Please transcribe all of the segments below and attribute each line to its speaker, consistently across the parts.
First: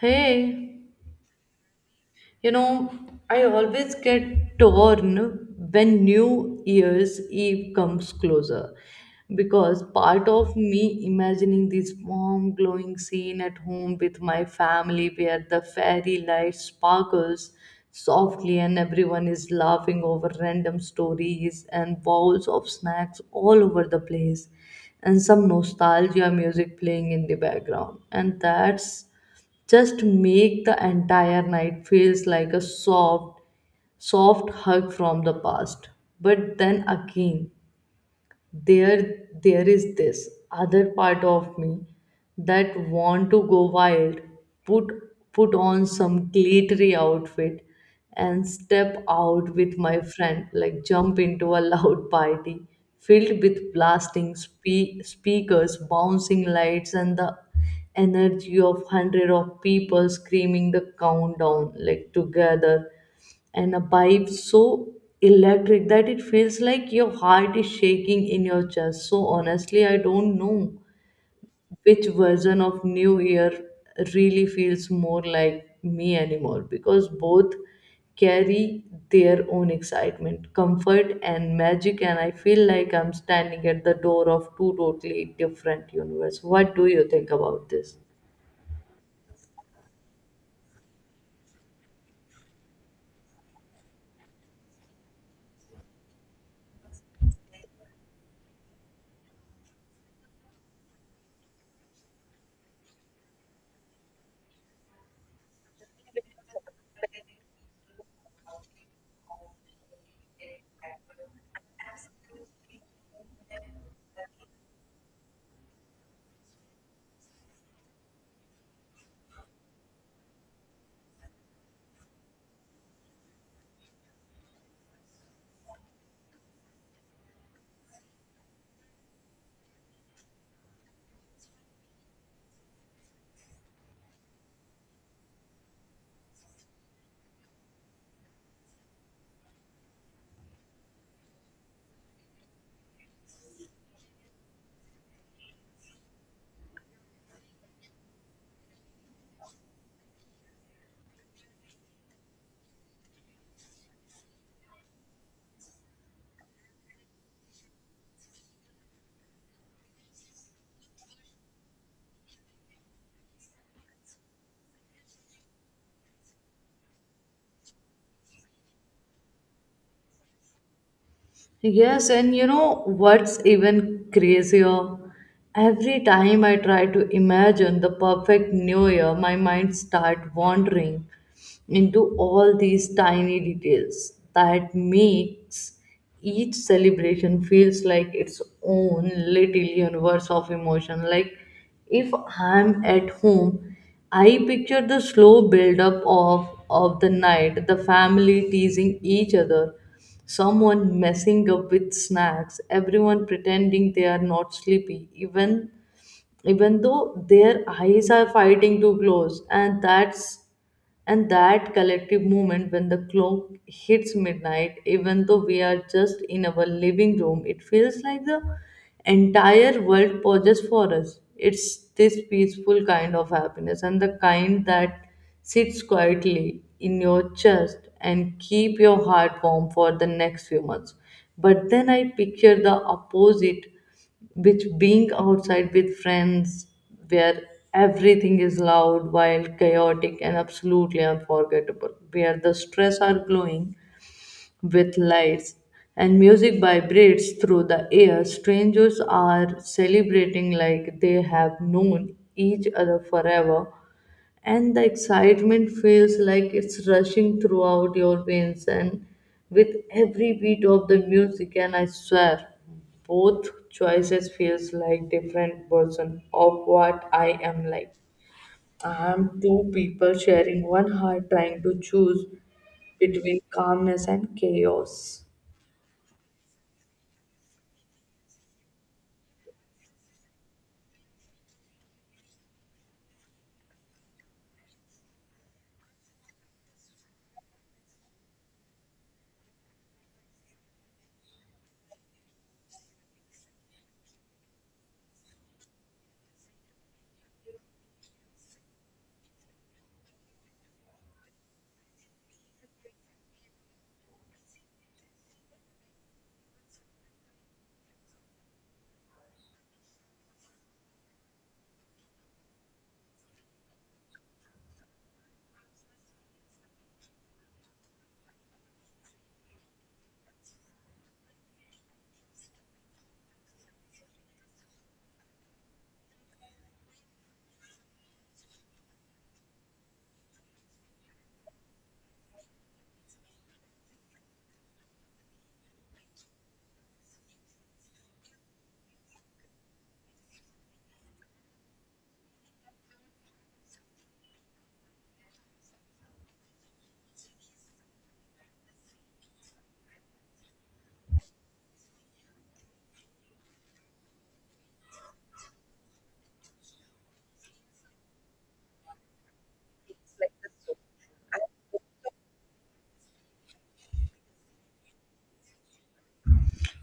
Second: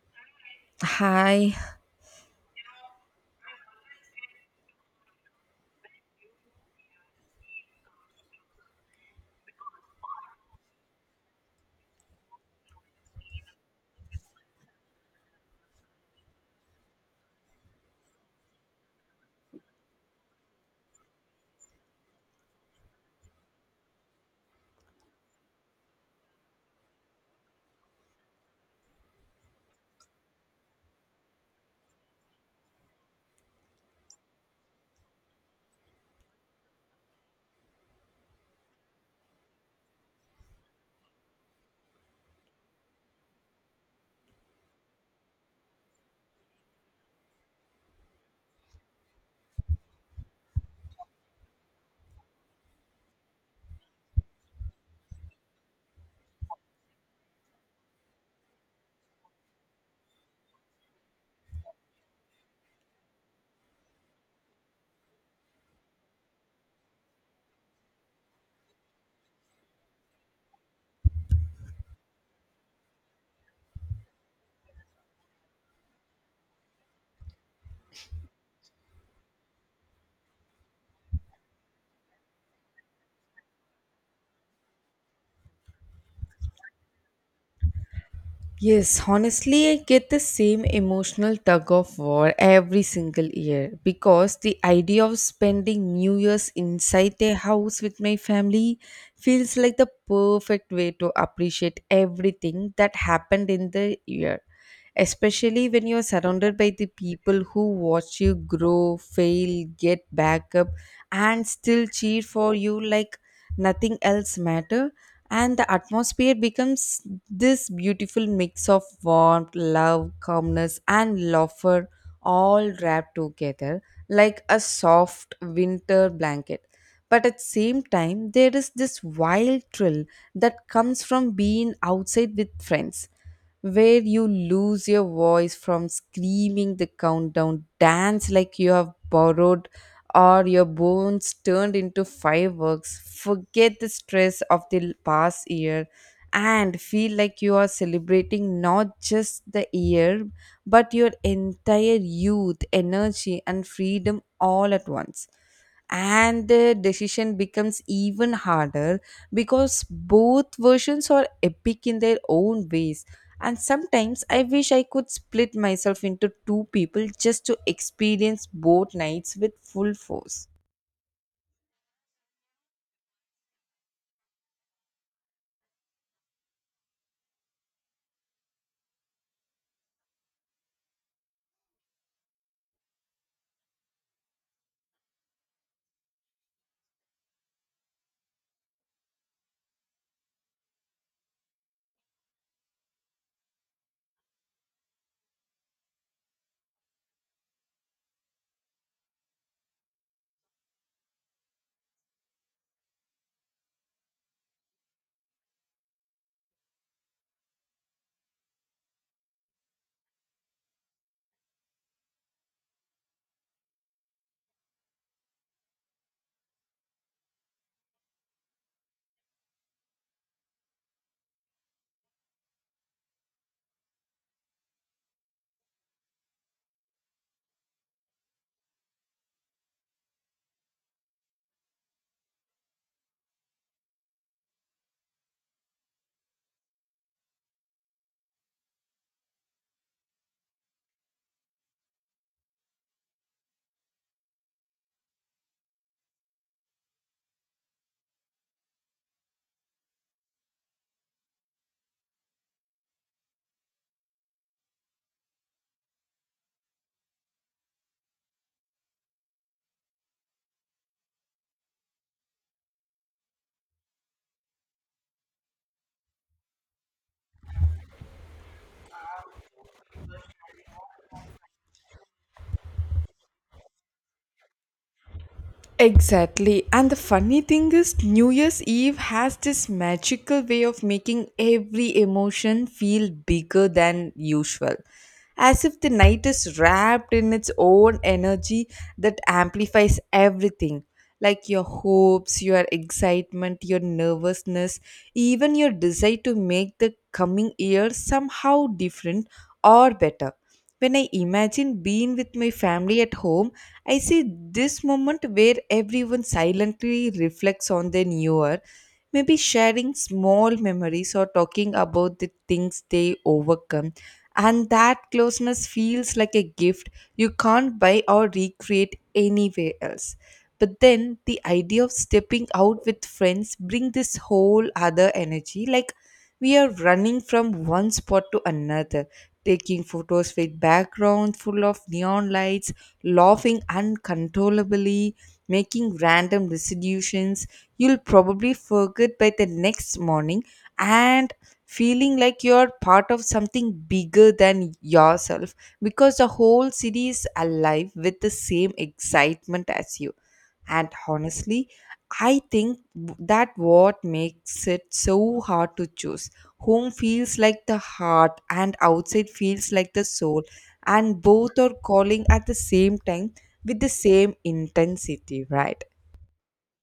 Speaker 1: Hey,
Speaker 2: Hi.
Speaker 1: you know, I always get torn when New Year's Eve comes closer because part of me imagining this warm, glowing scene at home with my family where the fairy light sparkles softly and everyone is laughing over random stories and bowls of snacks all over the place and some nostalgia music playing in the background. And that's just make the entire night feels like a soft hug from the past, but then again, there there is this other part of me that want to go wild, put put on some glittery outfit and step out with my friend like jump into a loud party filled with blasting speakers, bouncing lights, and the energy of hundred of people screaming the countdown like together, and a vibe so electric that it feels like your heart is shaking in your chest. So honestly, I don't know which version of New Year really feels more like me anymore because both carry their own excitement, comfort, and magic. And I feel like I'm standing at the door of two totally different universe. What do you think about this?
Speaker 2: Yes, honestly, I get the same emotional tug of war every single year because the idea of spending New Year's inside a house with my family feels like the perfect way to appreciate everything that happened in the year. Especially when you're surrounded by the people who watch you grow, fail, get back up, and still cheer for you like nothing else matter, and the atmosphere becomes this beautiful mix of warmth, love, calmness, and laughter all wrapped together like a soft winter blanket. But at the same time, there is this wild thrill that comes from being outside with friends where you lose your voice from screaming the countdown, dance like you have borrowed or your bones turned into fireworks. Forget the stress of the past year and feel like you are celebrating not just the year but your entire youth, energy, and freedom all at once, and the decision becomes even harder because both versions are epic in their own ways, and sometimes I wish I could split myself into two people just to experience both nights with full force.
Speaker 1: Yes, and you know what's even crazier? Every time I try to imagine the perfect new year, my mind start wandering into all these tiny details that makes each celebration feels like its own little universe of emotion. Like if I'm at home, I picture the slow build-up of the night, the family teasing each other, someone messing up with snacks, everyone pretending they are not sleepy, even though their eyes are fighting to close, and that collective moment when the clock hits midnight, even though we are just in our living room, it feels like the entire world pauses for us. It's this peaceful kind of happiness, and the kind that sits quietly in your chest and keep your heart warm for the next few months. But then I picture the opposite, which being outside with friends where everything is loud, wild, chaotic, and absolutely unforgettable, where the stress are glowing with lights and music vibrates through the air. Strangers are celebrating like they have known each other forever, and the excitement feels like it's rushing throughout your veins. And with every beat of the music, and I swear, both choices feels like different version of what I am like. I am two people sharing one heart, trying to choose between calmness and chaos.
Speaker 2: Exactly. And the funny thing is, New Year's Eve has this magical way of making every emotion feel bigger than usual. As if the night is wrapped in its own energy that amplifies everything, like your hopes, your excitement, your nervousness, even your desire to make the coming year somehow different or better. When I imagine being with my family at home, I see this moment where everyone silently reflects on their newer, maybe sharing small memories or talking about the things they overcome. And that closeness feels like a gift you can't buy or recreate anywhere else. But then the idea of stepping out with friends bring this whole other energy, like we are running from one spot to another, taking photos with background full of neon lights, laughing uncontrollably, making random resolutions you'll probably forget by the next morning, and feeling like you're part of something bigger than yourself because the whole city is alive with the same excitement as you. And honestly, I think that what makes it so hard to choose. Home feels like the heart, and outside feels like the soul, and both are calling at the same time with the same intensity, right?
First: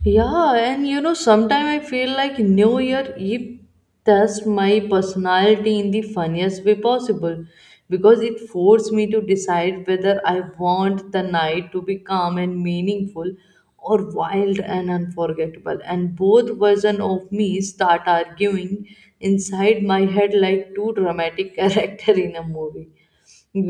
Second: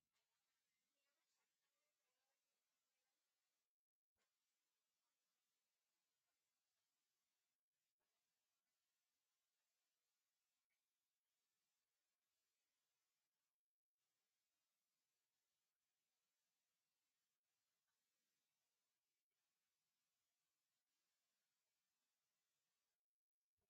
Speaker 1: Yeah, and you know, sometimes I feel like New Year Eve tests my personality in the funniest way possible because it forced me to decide whether I want the night to be calm and meaningful or wild and unforgettable. And both versions of me start arguing inside my head like two dramatic characters in a movie,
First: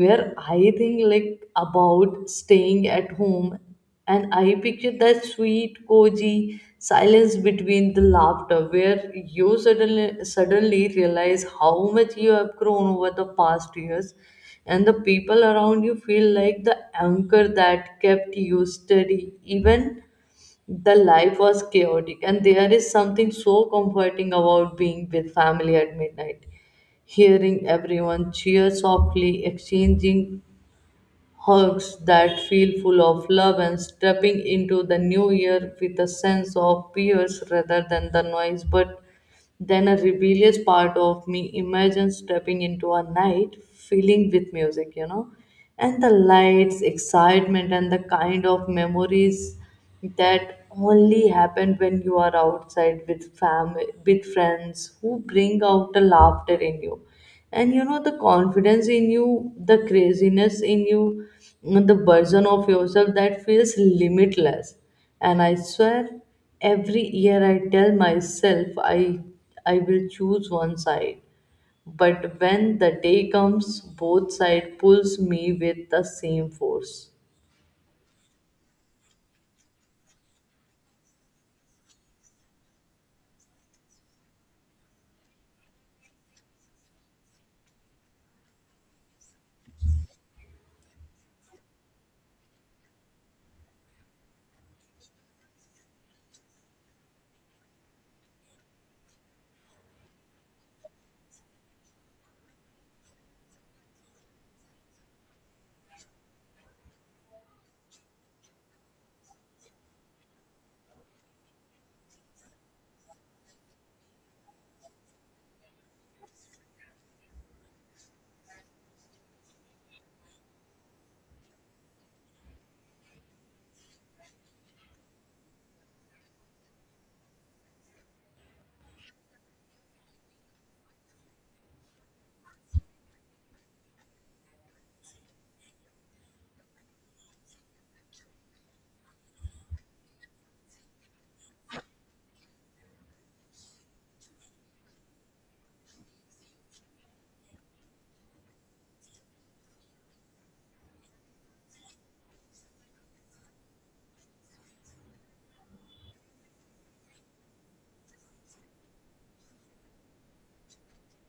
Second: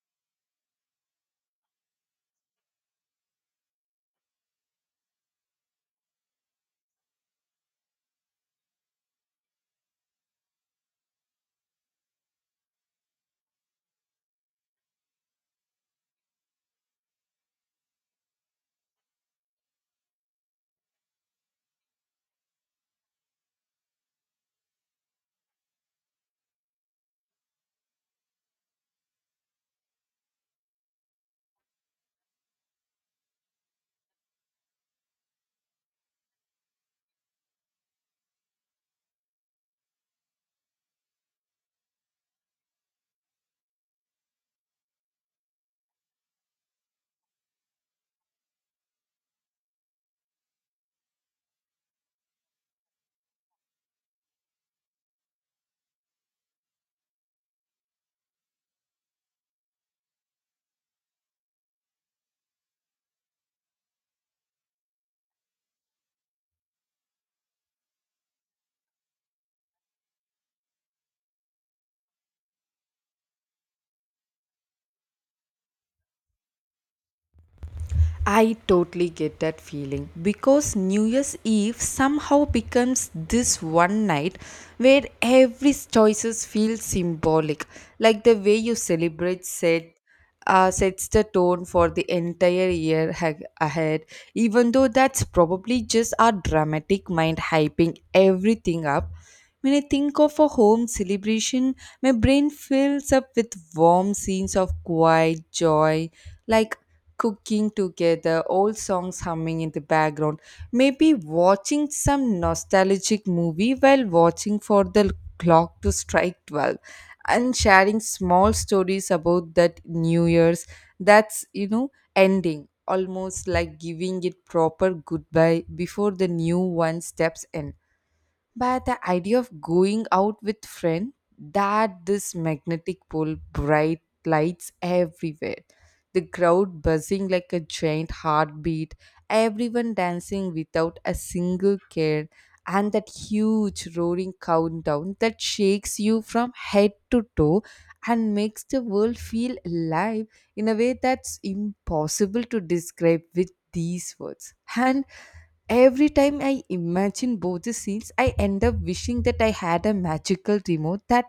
Speaker 1: where I think like about staying at home and I picture that sweet, cozy silence between the laughter where you suddenly realize how much you have grown over the past years, and the people around you feel like the anchor that kept you steady even the life was chaotic. And there is something so comforting about being with family at midnight, hearing everyone cheer softly, exchanging hugs that feel full of love, and stepping into the new year with a sense of fears rather than the noise. But then a rebellious part of me imagines stepping into a night filling with music, you know, and the lights, excitement, and the kind of memories that only happen when you are outside with family, with friends who bring out the laughter in you, and you know, the confidence in you, the craziness in you, the version of yourself that feels limitless. And I swear, every year I tell myself i I will choose one side, but when the day comes, both side pulls me with the same force.
Speaker 2: I totally get that feeling because New Year's Eve somehow becomes this one night where every choices feel symbolic, like the way you celebrate said sets the tone for the entire year ahead, even though that's probably just our dramatic mind hyping everything up. When I think of a home celebration, my brain fills up with warm scenes of quiet joy, like cooking together, old songs humming in the background, maybe watching some nostalgic movie while watching for the clock to strike 12, and sharing small stories about that new year's that's, you know, ending almost like giving it proper goodbye before the new one steps in. But the idea of going out with friend, that this magnetic pole, bright lights everywhere. The crowd buzzing like a giant heartbeat, everyone dancing without a single care, and that huge roaring countdown that shakes you from head to toe and makes the world feel alive in a way that's impossible to describe with these words. And every time I imagine both the scenes, I end up wishing that I had a magical remote that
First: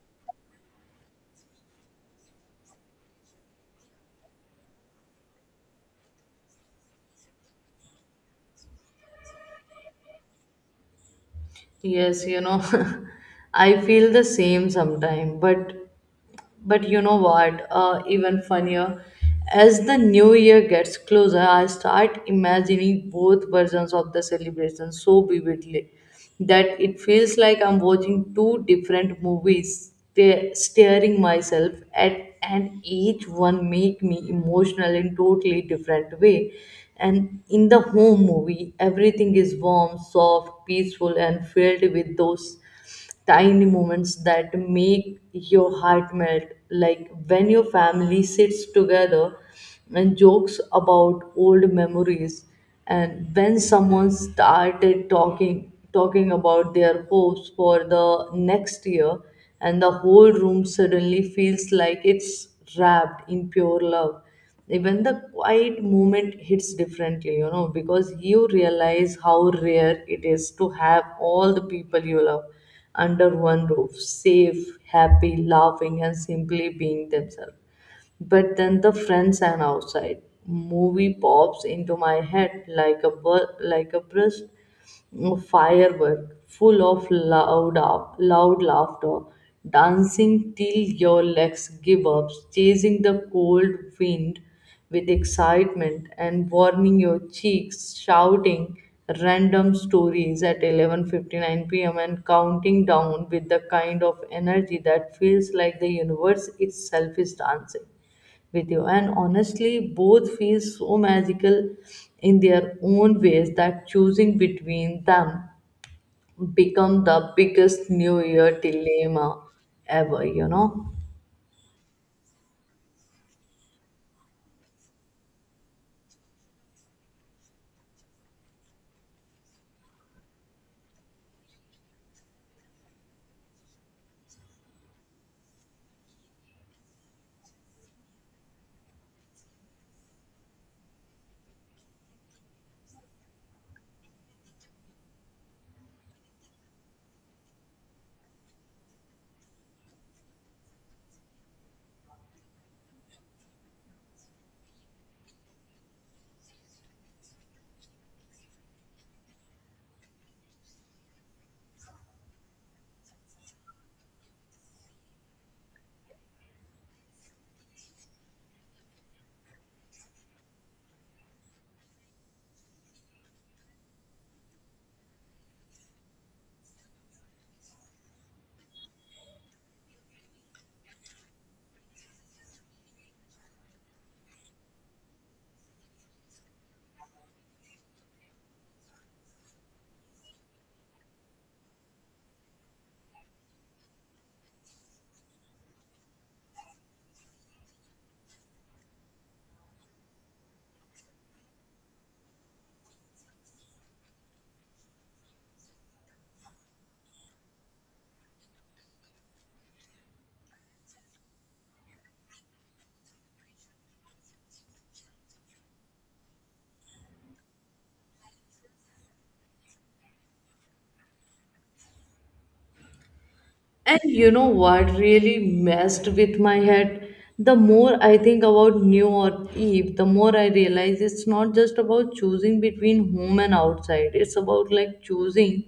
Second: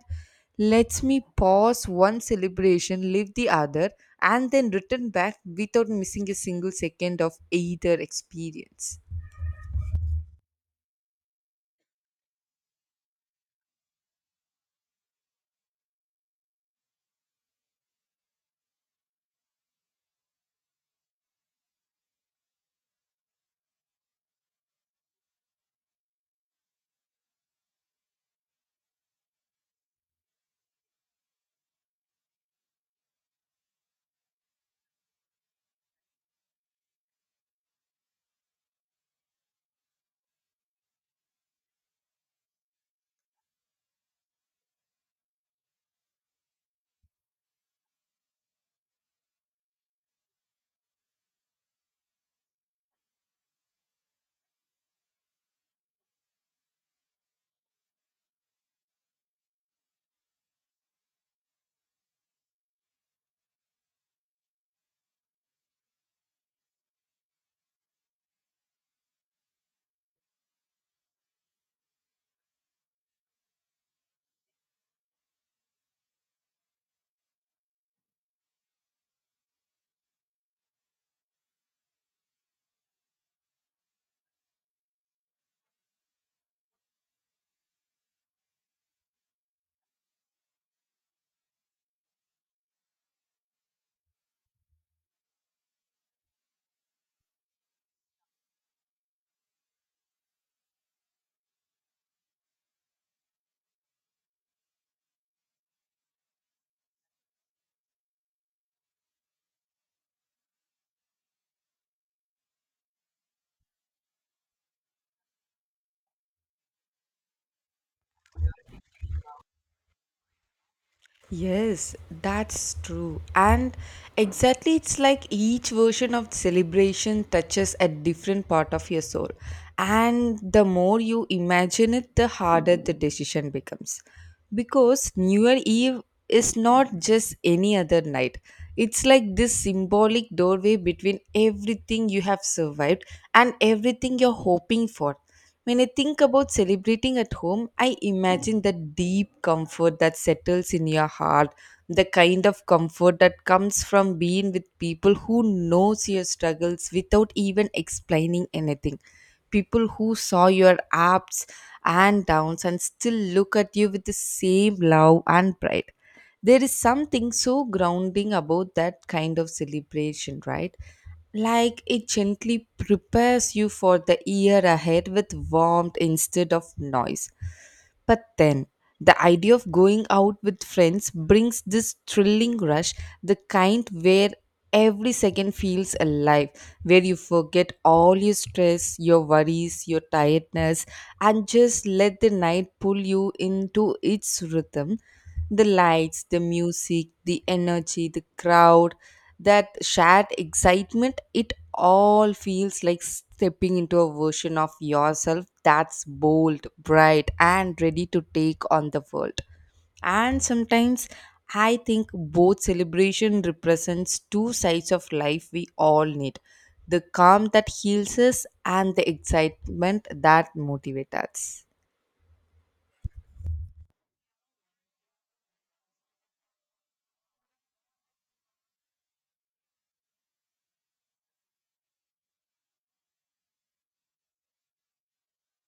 Speaker 2: lets me pause one celebration, leave the other, and then return back without missing a single second of either experience.
Speaker 1: Yes, you know, I feel the same sometime, but you know what? Even funnier, as the new year gets closer, I start imagining both versions of the celebration so vividly that it feels like I'm watching two different movies, staring myself at, and each one made me emotional in totally different way. And in the home movie, everything is warm, soft, peaceful, and filled with those tiny moments that make your heart melt, like when your family sits together and jokes about old memories, and when someone started talking about their hopes for the next year, and the whole room suddenly feels like it's wrapped in pure love. Even the quiet moment hits differently, you know, because you realize how rare it is to have all the people you love under one roof, safe, happy, laughing, and simply being themselves. But then the friends and outside movie pops into my head like a like a burst of firework, full of loud up, loud laughter, dancing till your legs give up, chasing the cold wind with excitement and warming your cheeks, shouting random stories at 11:59 p.m. and counting down with the kind of energy that feels like the universe itself is dancing with you. And honestly, both feel so magical in their own ways that choosing between them become the biggest New Year dilemma ever, you know.
Speaker 2: Yes, that's true. And exactly, it's like each version of celebration touches a different part of your soul. And the more you imagine it, the harder the decision becomes. Because New Year Eve is not just any other night, it's like this symbolic doorway between everything you have survived and everything you're hoping for. When I think about celebrating at home, I imagine the deep comfort that settles in your heart, the kind of comfort that comes from being with people who knows your struggles without even explaining anything. People who saw your ups and downs and still look at you with the same love and pride. There is something so grounding about that kind of celebration, right? Like it gently prepares you for the year ahead with warmth instead of noise. But then, the idea of going out with friends brings this thrilling rush, the kind where every second feels alive, where you forget all your stress, your worries, your tiredness, and just let the night pull you into its rhythm, the lights, the music, the energy, the crowd, that shared excitement, it all feels like stepping into a version of yourself that's bold, bright, and ready to take on the world. And sometimes I think both celebration represents two sides of life we all need, the calm that heals us and the excitement that motivates us.
Speaker 1: And you know what really messed with my head? The more I think about New or Eve, the more I realize it's not just about choosing between home and outside. It's about like choosing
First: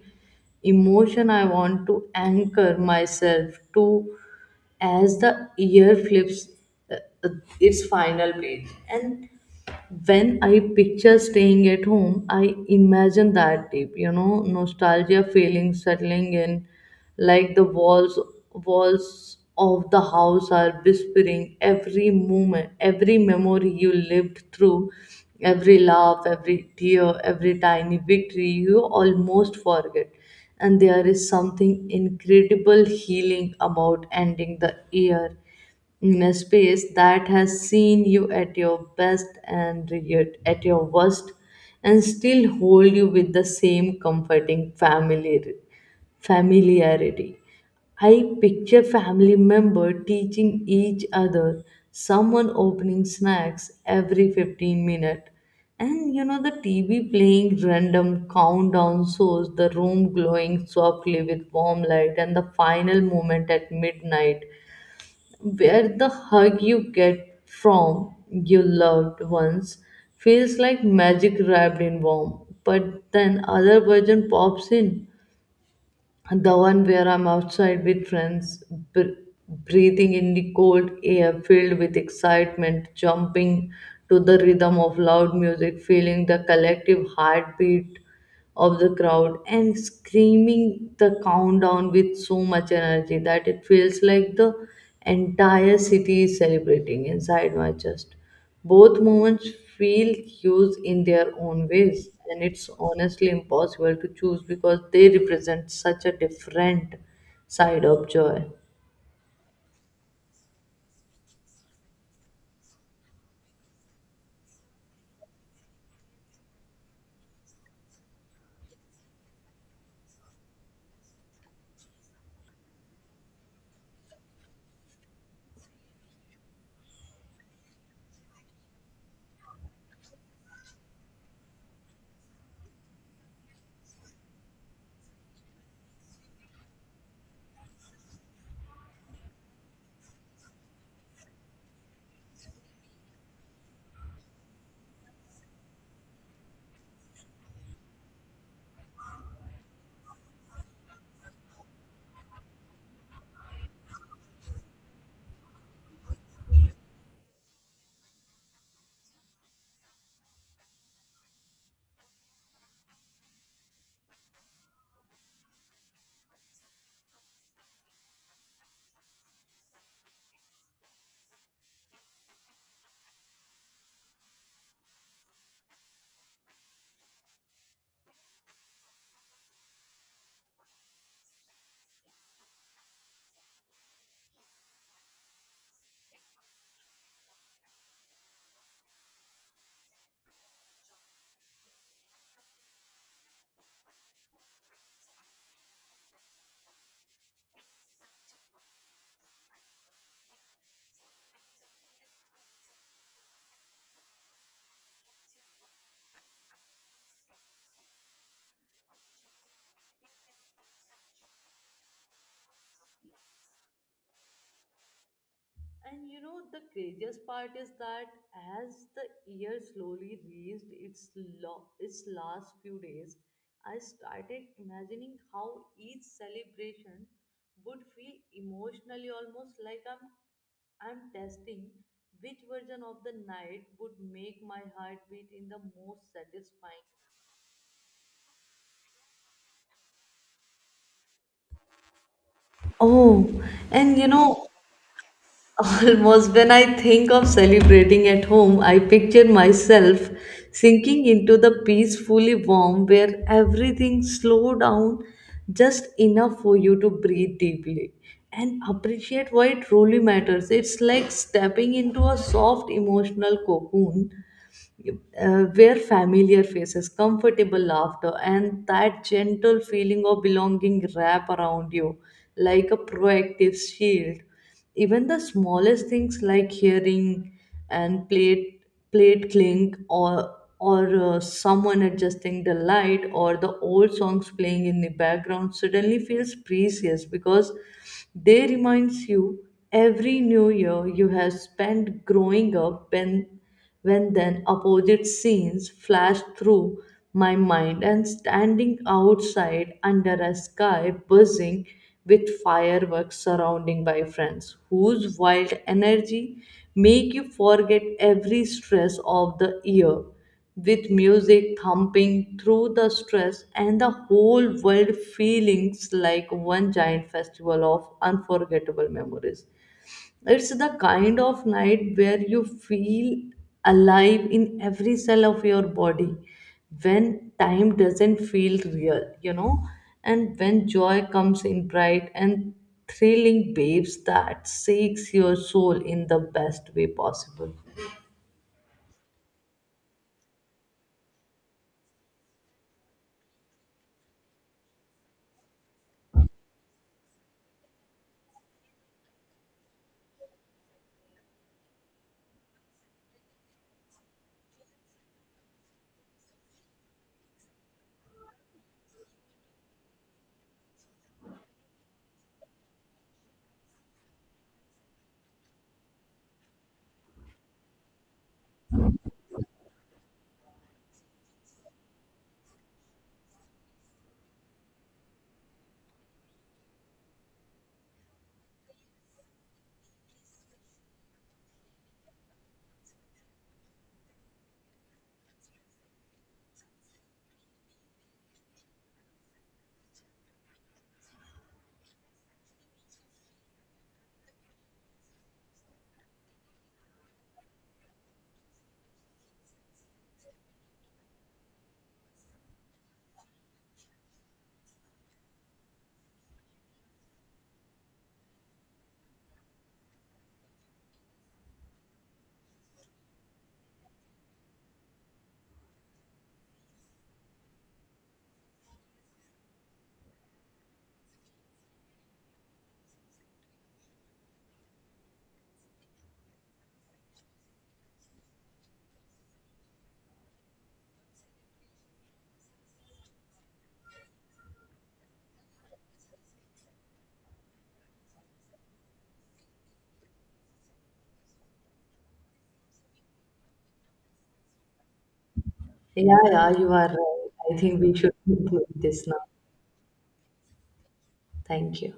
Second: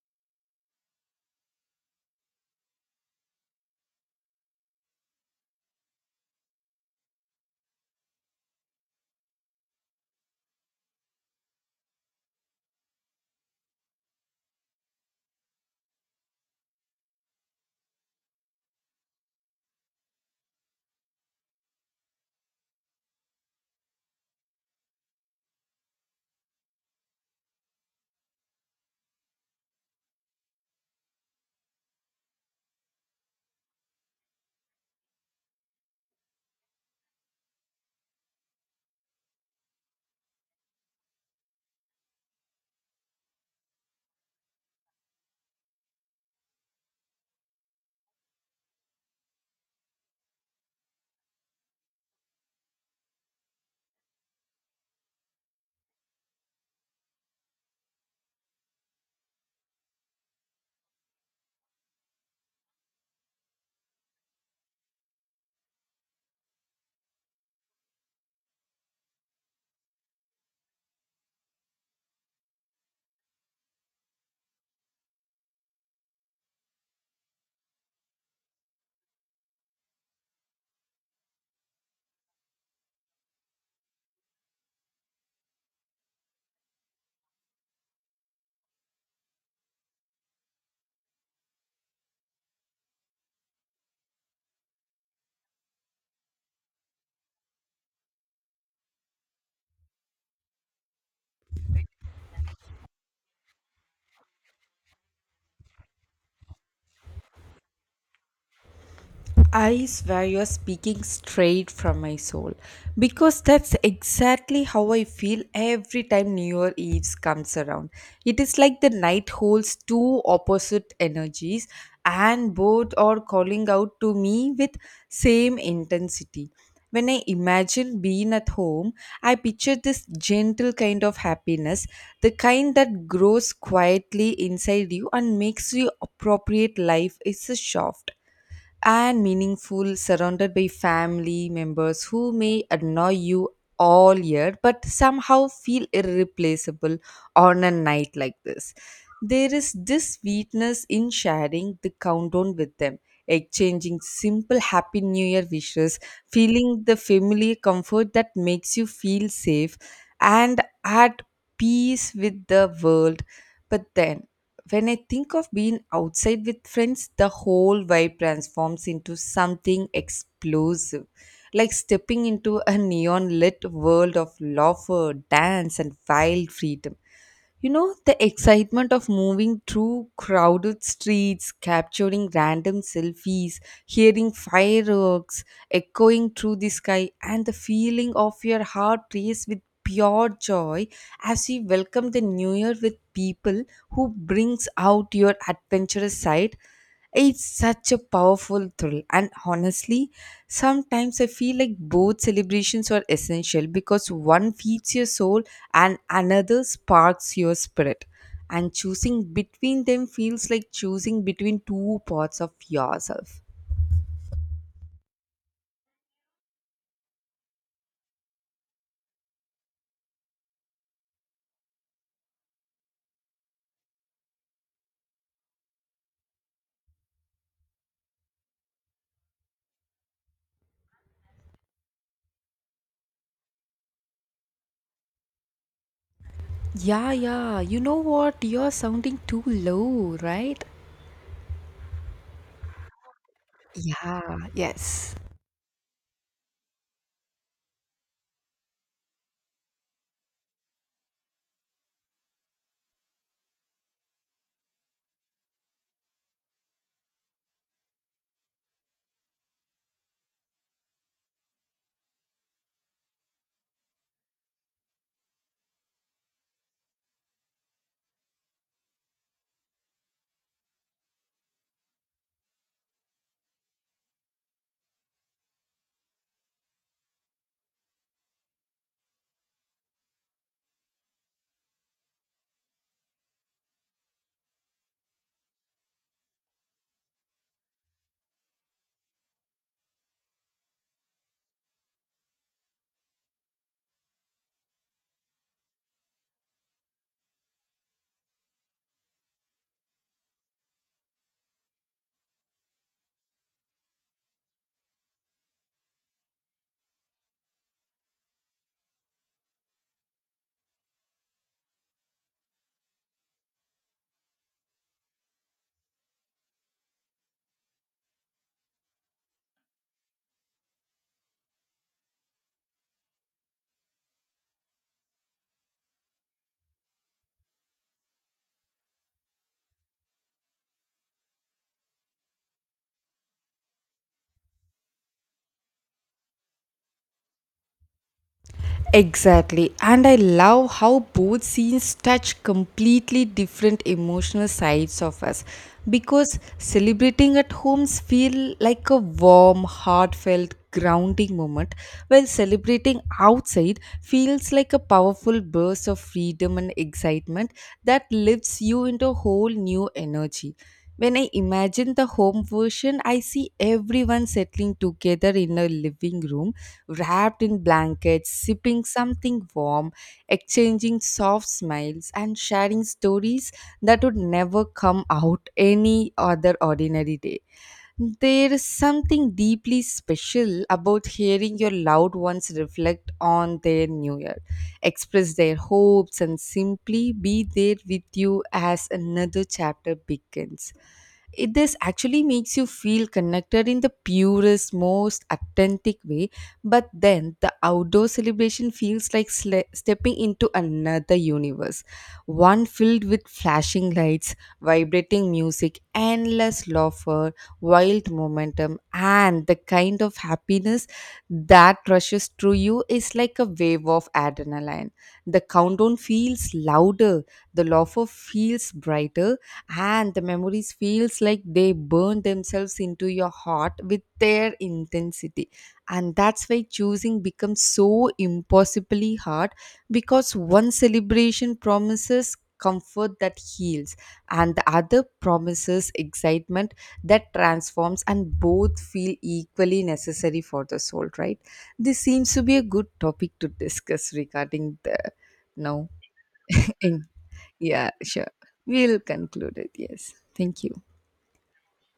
Speaker 1: emotion I want to anchor myself to as the year flips uh, uh, its final page. And when I picture staying at home, I imagine that deep, you know, nostalgia feeling settling in, like the walls of the house are whispering every moment, every memory you lived through, every laugh, every tear, every tiny victory you almost forget. And there is something incredible healing about ending the year in a space that has seen you at your best and yet at your worst and still hold you with the same comforting familiarity. I picture family member teaching each other, someone opening snacks every 15 minutes. And you know, the TV playing random countdown shows, the room glowing softly with warm light, and the final moment at midnight where the hug you get from your loved ones feels like magic wrapped in warmth. But then other version pops in, the one where I'm outside with friends, br- breathing in the cold air filled with excitement, jumping to the rhythm of loud music, feeling the collective heartbeat of the crowd, and screaming the countdown with so much energy that it feels like the entire city is celebrating inside my chest. Both movements feel huge in their own ways, and it's honestly impossible to choose because they represent such a different side of joy.
Speaker 2: I swear you're speaking straight from my soul because that's exactly how I feel every time New Year Eve comes around. It is like the night holds two opposite energies, and both are calling out to me with same intensity. When I imagine being at home, I picture this gentle kind of happiness, the kind that grows quietly inside you and makes you appropriate life is a shaft and meaningful, surrounded by family members who may annoy you all year but somehow feel irreplaceable on a night like this. There is this sweetness in sharing the countdown with them, exchanging simple happy new year wishes, feeling the familiar comfort that makes you feel safe and at peace with the world. But then, when I think of being outside with friends, the whole vibe transforms into something explosive, like stepping into a neon lit world of laughter, dance, and wild freedom. You know, the excitement of moving through crowded streets, capturing random selfies, hearing fireworks echoing through the sky, and the feeling of your heart race with pure joy as you welcome the new year with people who brings out your adventurous side, it's such a powerful thrill, and honestly, sometimes I feel like both celebrations are essential because one feeds your soul and another sparks your spirit. And choosing between them feels like choosing between two parts of yourself.
Speaker 1: And you know, the craziest part is that as the year slowly reached its, its last few days, I started imagining how each celebration would feel emotionally, almost like I'm testing which version of the night would make my heart beat in the most satisfying.
Speaker 2: Yeah. You know what? You're sounding too low, right?
Speaker 1: Oh, and you
Speaker 2: Yeah,
Speaker 1: know,
Speaker 2: yes.
Speaker 1: almost when I think of celebrating at home, I picture myself sinking into the peacefully warm where everything slow down just enough for you to breathe deeply and appreciate why it truly matters. It's like stepping into a soft emotional cocoon, where familiar faces, comfortable laughter, and that gentle feeling of belonging wrap around you like a proactive shield. Even the smallest things like hearing and plate clink, or someone adjusting the light or the old songs playing in the background suddenly feels precious because they reminds you every new year you have spent growing up. And when then opposite scenes flashed through my mind, and standing outside under a sky buzzing with fireworks, surrounding by friends whose wild energy make you forget every stress of the year, with music thumping through the stress and the whole world feelings like one giant festival of unforgettable memories, it's the kind of night where you feel alive in every cell of your body, when time doesn't feel real, you know, and when joy comes in bright and thrilling waves that shakes your soul in the best way possible.
Speaker 2: Exactly. And I love how both scenes touch completely different emotional sides of us because celebrating at homes feel like a warm, heartfelt, grounding moment, while celebrating outside feels like a powerful burst of freedom and excitement that lifts you into a whole new energy. When I imagine the home version, I see everyone settling together in a living room wrapped in blankets, sipping something warm, exchanging soft smiles, and sharing stories that would never come out any other ordinary day. There is something deeply special about hearing your loved ones reflect on their new year, express their hopes, and simply be there with you as another chapter begins. It this actually makes you feel connected in the purest, most authentic way. But then the outdoor celebration feels like stepping into another universe, one filled with flashing lights, vibrating music, endless laughter, wild momentum, and the kind of happiness that rushes through you is like a wave of adrenaline. The countdown feels louder, the laughter feels brighter, and the memories feels like they burn themselves into your heart with their intensity. And that's why choosing becomes so impossibly hard, because one celebration promises comfort that heals and the other promises excitement that transforms, and both feel equally necessary for the soul, right? This seems to be a good topic to discuss regarding the now.
Speaker 1: Yeah, yeah, you are right. I think
Speaker 2: Yeah,
Speaker 1: we should
Speaker 2: sure.
Speaker 1: conclude
Speaker 2: We'll
Speaker 1: this now.
Speaker 2: conclude it. Yes. Thank you.
Speaker 1: Thank you.